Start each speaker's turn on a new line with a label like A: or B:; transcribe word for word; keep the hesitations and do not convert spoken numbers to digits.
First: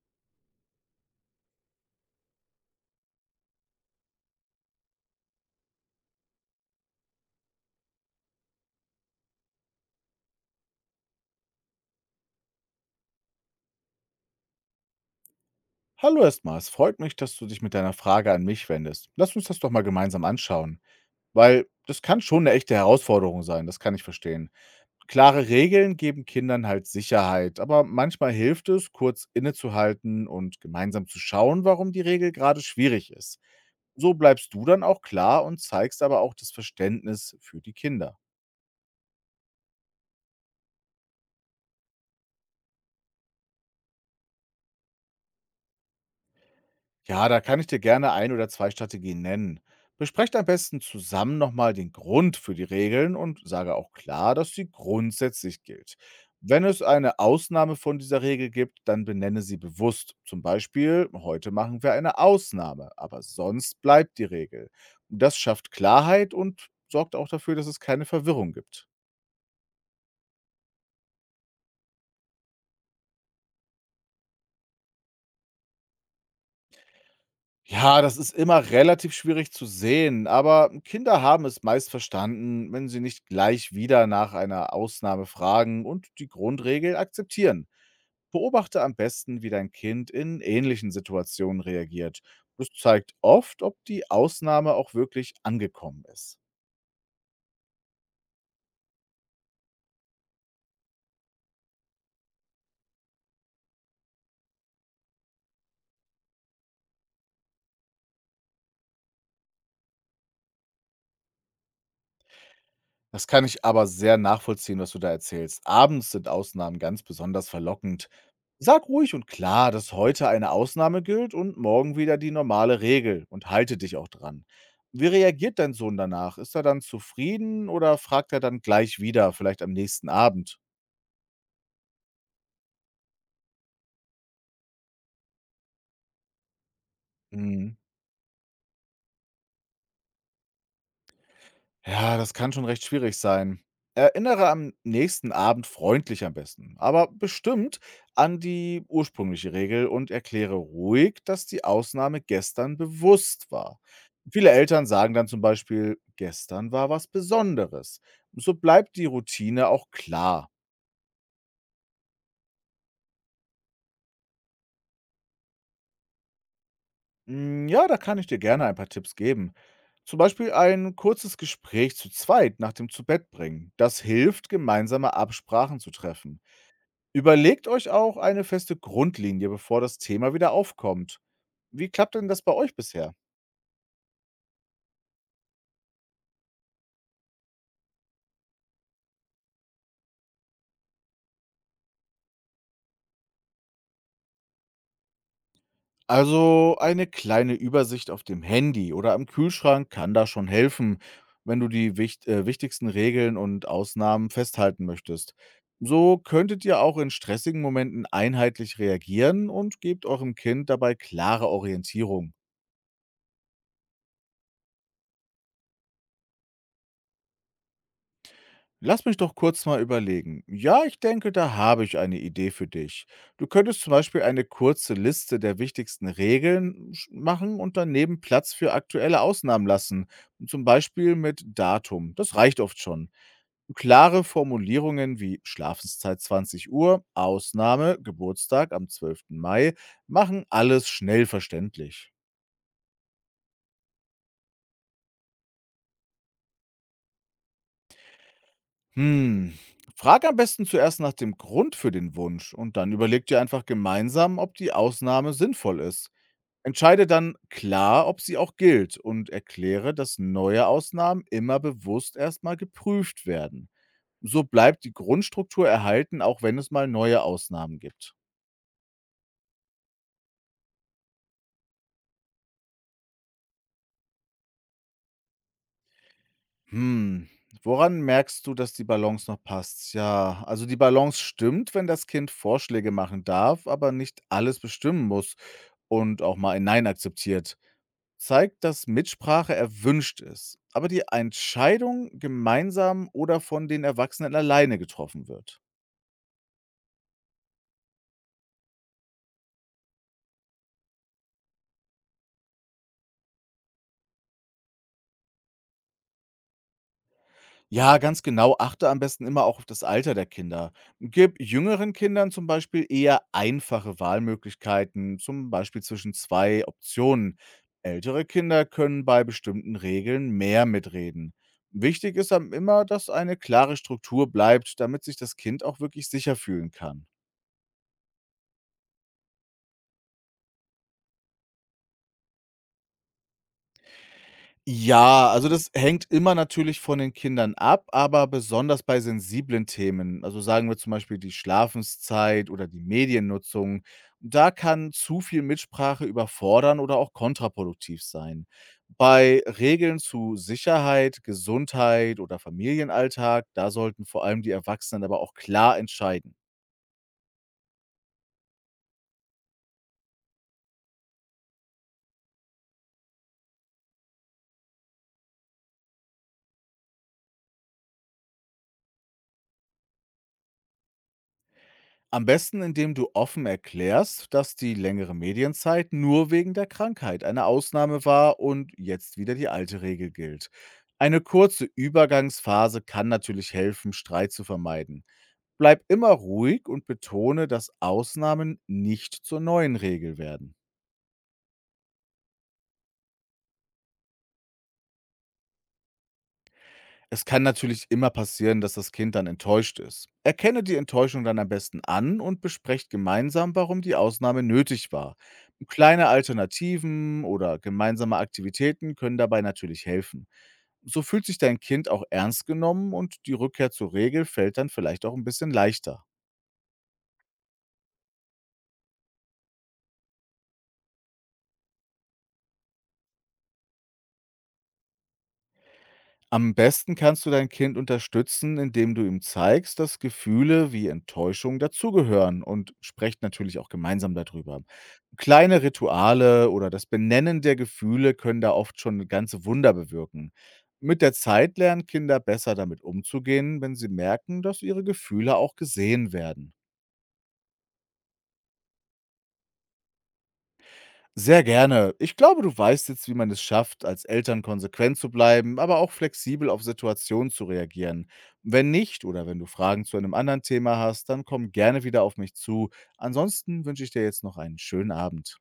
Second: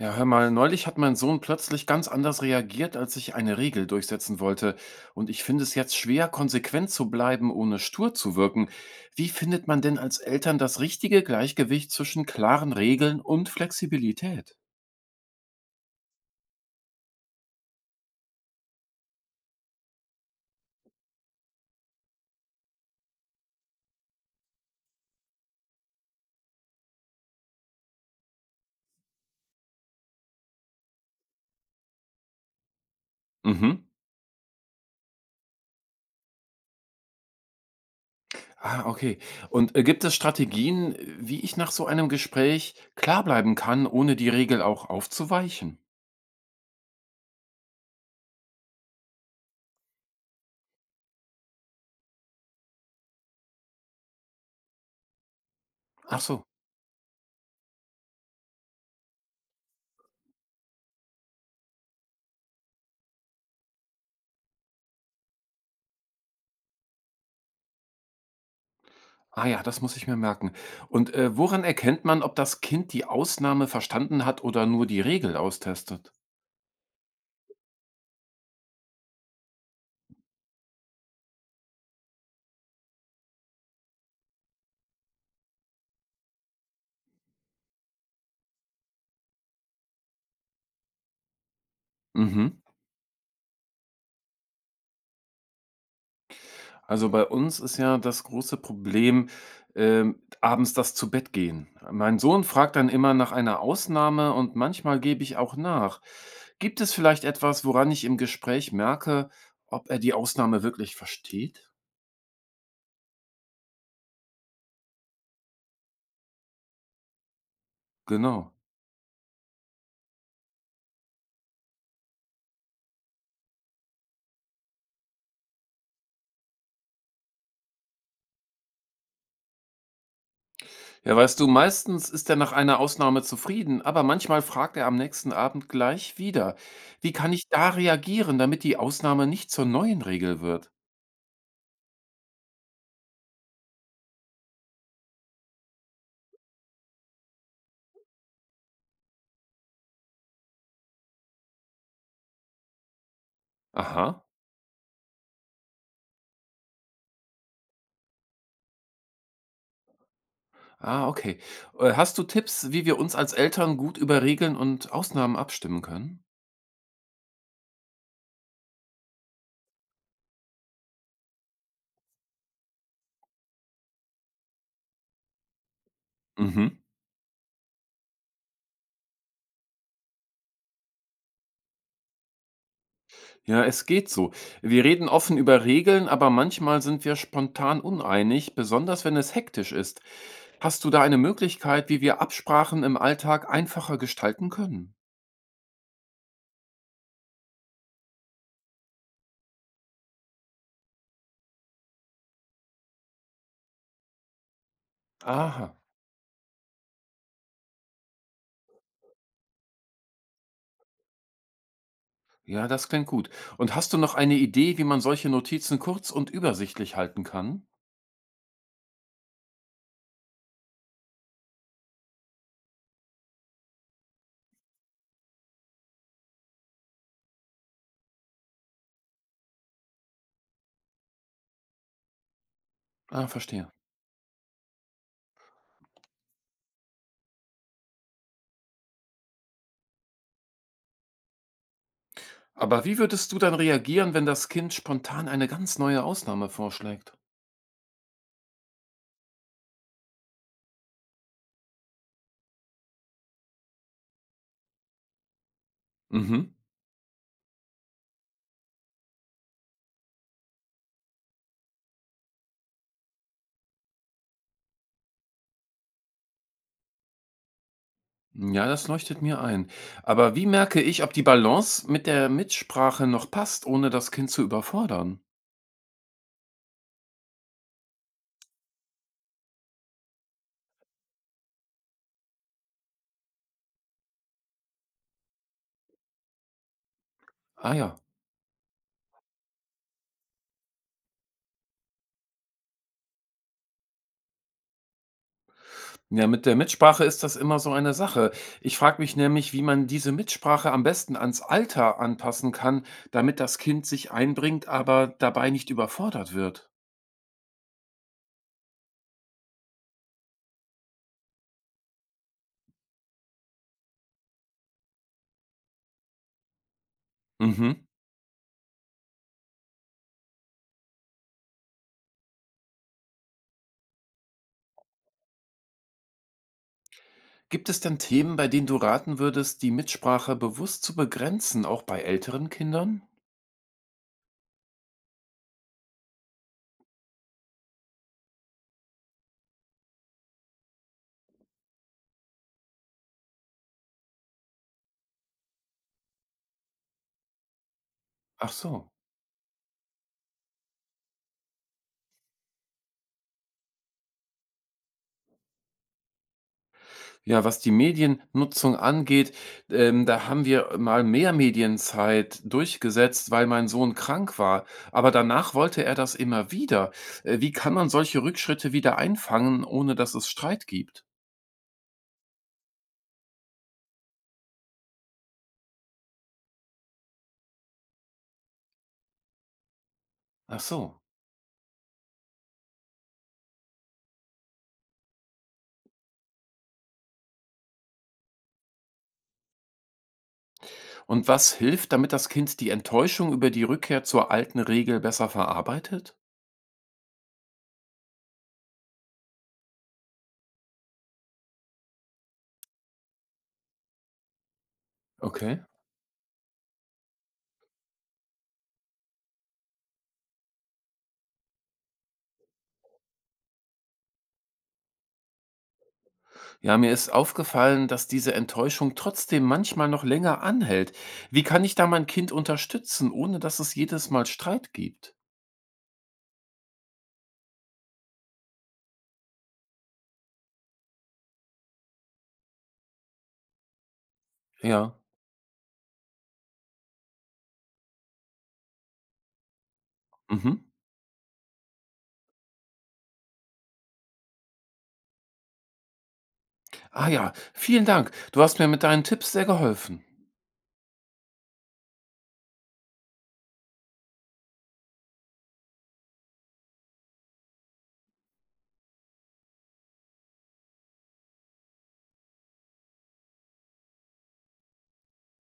A: Ja, hör mal, neulich hat mein Sohn plötzlich ganz anders reagiert, als ich eine Regel durchsetzen wollte. Und ich finde es jetzt schwer, konsequent zu bleiben, ohne stur zu wirken. Wie findet man denn als Eltern das richtige Gleichgewicht zwischen klaren Regeln und Flexibilität?
B: Hallo erstmal, es freut mich, dass du dich mit deiner Frage an mich wendest. Lass uns das doch mal gemeinsam anschauen, weil das kann schon eine echte Herausforderung sein, das kann ich verstehen. Klare Regeln geben Kindern halt Sicherheit, aber manchmal hilft es, kurz innezuhalten und gemeinsam zu schauen, warum die Regel gerade schwierig ist.
A: Mhm.
B: So bleibst du dann auch klar und zeigst aber auch das Verständnis für die Kinder.
A: Ah, okay. Und äh, gibt es Strategien, äh, wie ich nach so einem Gespräch klar bleiben kann, ohne die Regel auch aufzuweichen?
B: Ja, da kann ich dir gerne ein oder zwei Strategien nennen. Besprecht am besten zusammen nochmal den Grund für die Regeln und sage auch klar, dass sie grundsätzlich gilt.
A: Ach so.
B: Wenn es eine Ausnahme von dieser Regel gibt, dann benenne sie bewusst. Zum Beispiel, heute machen wir eine Ausnahme, aber sonst bleibt die Regel. Das schafft Klarheit und sorgt auch dafür, dass es keine Verwirrung gibt.
A: Ah ja, das muss ich mir merken. Und, äh, woran erkennt man, ob das Kind die Ausnahme verstanden hat oder nur die Regel austestet?
B: Ja, das ist immer relativ schwierig zu sehen, aber Kinder haben es meist verstanden, wenn sie nicht gleich wieder nach einer Ausnahme fragen und die Grundregel akzeptieren. Beobachte am besten, wie dein Kind in ähnlichen Situationen reagiert.
A: Mhm.
B: Das zeigt oft, ob die Ausnahme auch wirklich angekommen ist.
A: Also, bei uns ist ja das große Problem, ähm, abends das Zu-Bett-Gehen. Mein Sohn fragt dann immer nach einer Ausnahme und manchmal gebe ich auch nach. Gibt es vielleicht etwas, woran ich im Gespräch merke, ob er die Ausnahme wirklich versteht?
B: Das kann ich aber sehr nachvollziehen, was du da erzählst. Abends sind Ausnahmen ganz besonders verlockend.
A: Genau.
B: Sag ruhig und klar, dass heute eine Ausnahme gilt und morgen wieder die normale Regel und halte dich auch dran. Wie reagiert dein Sohn danach? Ist er dann zufrieden oder fragt er dann gleich wieder, vielleicht am nächsten Abend?
A: Ja, weißt du, meistens ist er nach einer Ausnahme zufrieden, aber manchmal fragt er am nächsten Abend gleich wieder. Wie kann ich da
B: Mhm.
A: reagieren, damit die Ausnahme nicht zur neuen Regel wird?
B: Ja, das kann schon recht schwierig sein. Erinnere am nächsten Abend freundlich am besten, aber bestimmt an die ursprüngliche Regel und erkläre ruhig, dass die Ausnahme gestern bewusst war.
A: Aha.
B: Viele Eltern sagen dann zum Beispiel, gestern war was Besonderes. So bleibt die Routine auch klar.
A: Ah, okay. Äh, Hast du Tipps, wie wir uns als Eltern gut über Regeln und Ausnahmen abstimmen können?
B: Mm, Ja, da kann ich dir gerne ein paar Tipps geben. Zum Beispiel ein kurzes Gespräch zu zweit nach dem Zubettbringen. Das hilft, gemeinsame Absprachen zu treffen.
A: Mhm.
B: Überlegt euch auch eine feste Grundlinie, bevor das Thema wieder aufkommt. Wie klappt denn das bei euch bisher?
A: Ja, es geht so. Wir reden offen über Regeln, aber manchmal sind wir spontan uneinig, besonders wenn es hektisch ist. Hast du da eine Möglichkeit, wie wir Absprachen im Alltag einfacher gestalten können?
B: Also eine kleine Übersicht auf dem Handy oder am Kühlschrank kann da schon helfen, wenn du die wicht äh, wichtigsten Regeln und Ausnahmen festhalten möchtest.
A: Aha.
B: So könntet ihr auch in stressigen Momenten einheitlich reagieren und gebt eurem Kind dabei klare Orientierung.
A: Ja, das klingt gut. Und hast du noch eine Idee, wie man solche Notizen kurz und übersichtlich halten kann?
B: Lass mich doch kurz mal überlegen. Ja, ich denke, da habe ich eine Idee für dich. Du könntest zum Beispiel eine kurze Liste der wichtigsten Regeln sch- machen und daneben Platz für aktuelle Ausnahmen lassen. Zum Beispiel mit Datum. Das reicht oft schon.
A: Ah, verstehe.
B: Klare Formulierungen wie Schlafenszeit zwanzig Uhr, Ausnahme, Geburtstag am zwölften Mai machen alles schnell verständlich.
A: Aber wie würdest du dann reagieren, wenn das Kind spontan eine ganz neue Ausnahme vorschlägt?
B: Hm. Frag am besten zuerst nach dem Grund für den Wunsch und dann überlegt ihr einfach gemeinsam, ob die Ausnahme sinnvoll ist.
A: Mhm.
B: Entscheide dann klar, ob sie auch gilt und erkläre, dass neue Ausnahmen immer bewusst erstmal geprüft werden. So bleibt die Grundstruktur erhalten, auch wenn es mal neue Ausnahmen gibt.
A: Ja, das leuchtet mir ein. Aber wie merke ich, ob die Balance mit der Mitsprache noch passt, ohne das Kind zu überfordern?
B: Hm. Woran merkst du, dass die Balance noch passt? Ja, also die Balance stimmt, wenn das Kind Vorschläge machen darf, aber nicht alles bestimmen muss und auch mal ein Nein akzeptiert.
A: Ah ja.
B: Zeigt, dass Mitsprache erwünscht ist, aber die Entscheidung gemeinsam oder von den Erwachsenen alleine getroffen wird.
A: Ja, mit der Mitsprache ist das immer so eine Sache. Ich frage mich nämlich, wie man diese Mitsprache am besten ans Alter anpassen kann, damit das Kind sich einbringt, aber dabei nicht überfordert wird.
B: Ja, ganz genau. Achte am besten immer auch auf das Alter der Kinder. Gib jüngeren Kindern zum Beispiel eher einfache Wahlmöglichkeiten, zum Beispiel zwischen zwei Optionen.
A: Mhm.
B: Ältere Kinder können bei bestimmten Regeln mehr mitreden. Wichtig ist am immer, dass eine klare Struktur bleibt, damit sich das Kind auch wirklich sicher fühlen kann.
A: Gibt es denn Themen, bei denen du raten würdest, die Mitsprache bewusst zu begrenzen, auch bei älteren Kindern?
B: Ja, also das hängt immer natürlich von den Kindern ab, aber besonders bei sensiblen Themen, also sagen wir zum Beispiel die Schlafenszeit oder die Mediennutzung, da kann zu viel Mitsprache überfordern oder auch kontraproduktiv sein.
A: Ach so.
B: Bei Regeln zu Sicherheit, Gesundheit oder Familienalltag, da sollten vor allem die Erwachsenen aber auch klar entscheiden.
A: Ja, was die Mediennutzung angeht, ähm, da haben wir mal mehr Medienzeit durchgesetzt, weil mein Sohn krank war. Aber danach wollte er das immer wieder. Äh, wie kann man solche Rückschritte wieder einfangen, ohne dass es Streit gibt?
B: Am besten, indem du offen erklärst, dass die längere Medienzeit nur wegen der Krankheit eine Ausnahme war und jetzt wieder die alte Regel gilt.
A: Ach so.
B: Eine kurze Übergangsphase kann natürlich helfen, Streit zu vermeiden. Bleib immer ruhig und betone, dass Ausnahmen nicht zur neuen Regel werden.
A: Und was hilft, damit das Kind die Enttäuschung über die Rückkehr zur alten Regel besser verarbeitet?
B: Es kann natürlich immer passieren, dass das Kind dann enttäuscht ist. Erkenne die Enttäuschung dann am besten an und besprecht gemeinsam, warum die Ausnahme nötig war.
A: Okay.
B: Kleine Alternativen oder gemeinsame Aktivitäten können dabei natürlich helfen. So fühlt sich dein Kind auch ernst genommen und die Rückkehr zur Regel fällt dann vielleicht auch ein bisschen leichter.
A: Ja, mir ist aufgefallen, dass diese Enttäuschung trotzdem manchmal noch länger anhält. Wie kann ich da mein Kind unterstützen, ohne dass es jedes Mal Streit gibt?
B: Am besten kannst du dein Kind unterstützen, indem du ihm zeigst, dass Gefühle wie Enttäuschung dazugehören und sprecht natürlich auch gemeinsam darüber.
A: Ja.
B: Kleine Rituale oder das Benennen der Gefühle können da oft schon ganze Wunder bewirken.
A: Mhm.
B: Mit der Zeit lernen Kinder besser damit umzugehen, wenn sie merken, dass ihre Gefühle auch gesehen werden.
A: Ah ja, vielen Dank. Du hast mir mit deinen Tipps sehr geholfen.
B: Sehr gerne. Ich glaube, du weißt jetzt, wie man es schafft, als Eltern konsequent zu bleiben, aber auch flexibel auf Situationen zu reagieren. Wenn nicht oder wenn du Fragen zu einem anderen Thema hast, dann komm gerne wieder auf mich zu. Ansonsten wünsche ich dir jetzt noch einen schönen Abend.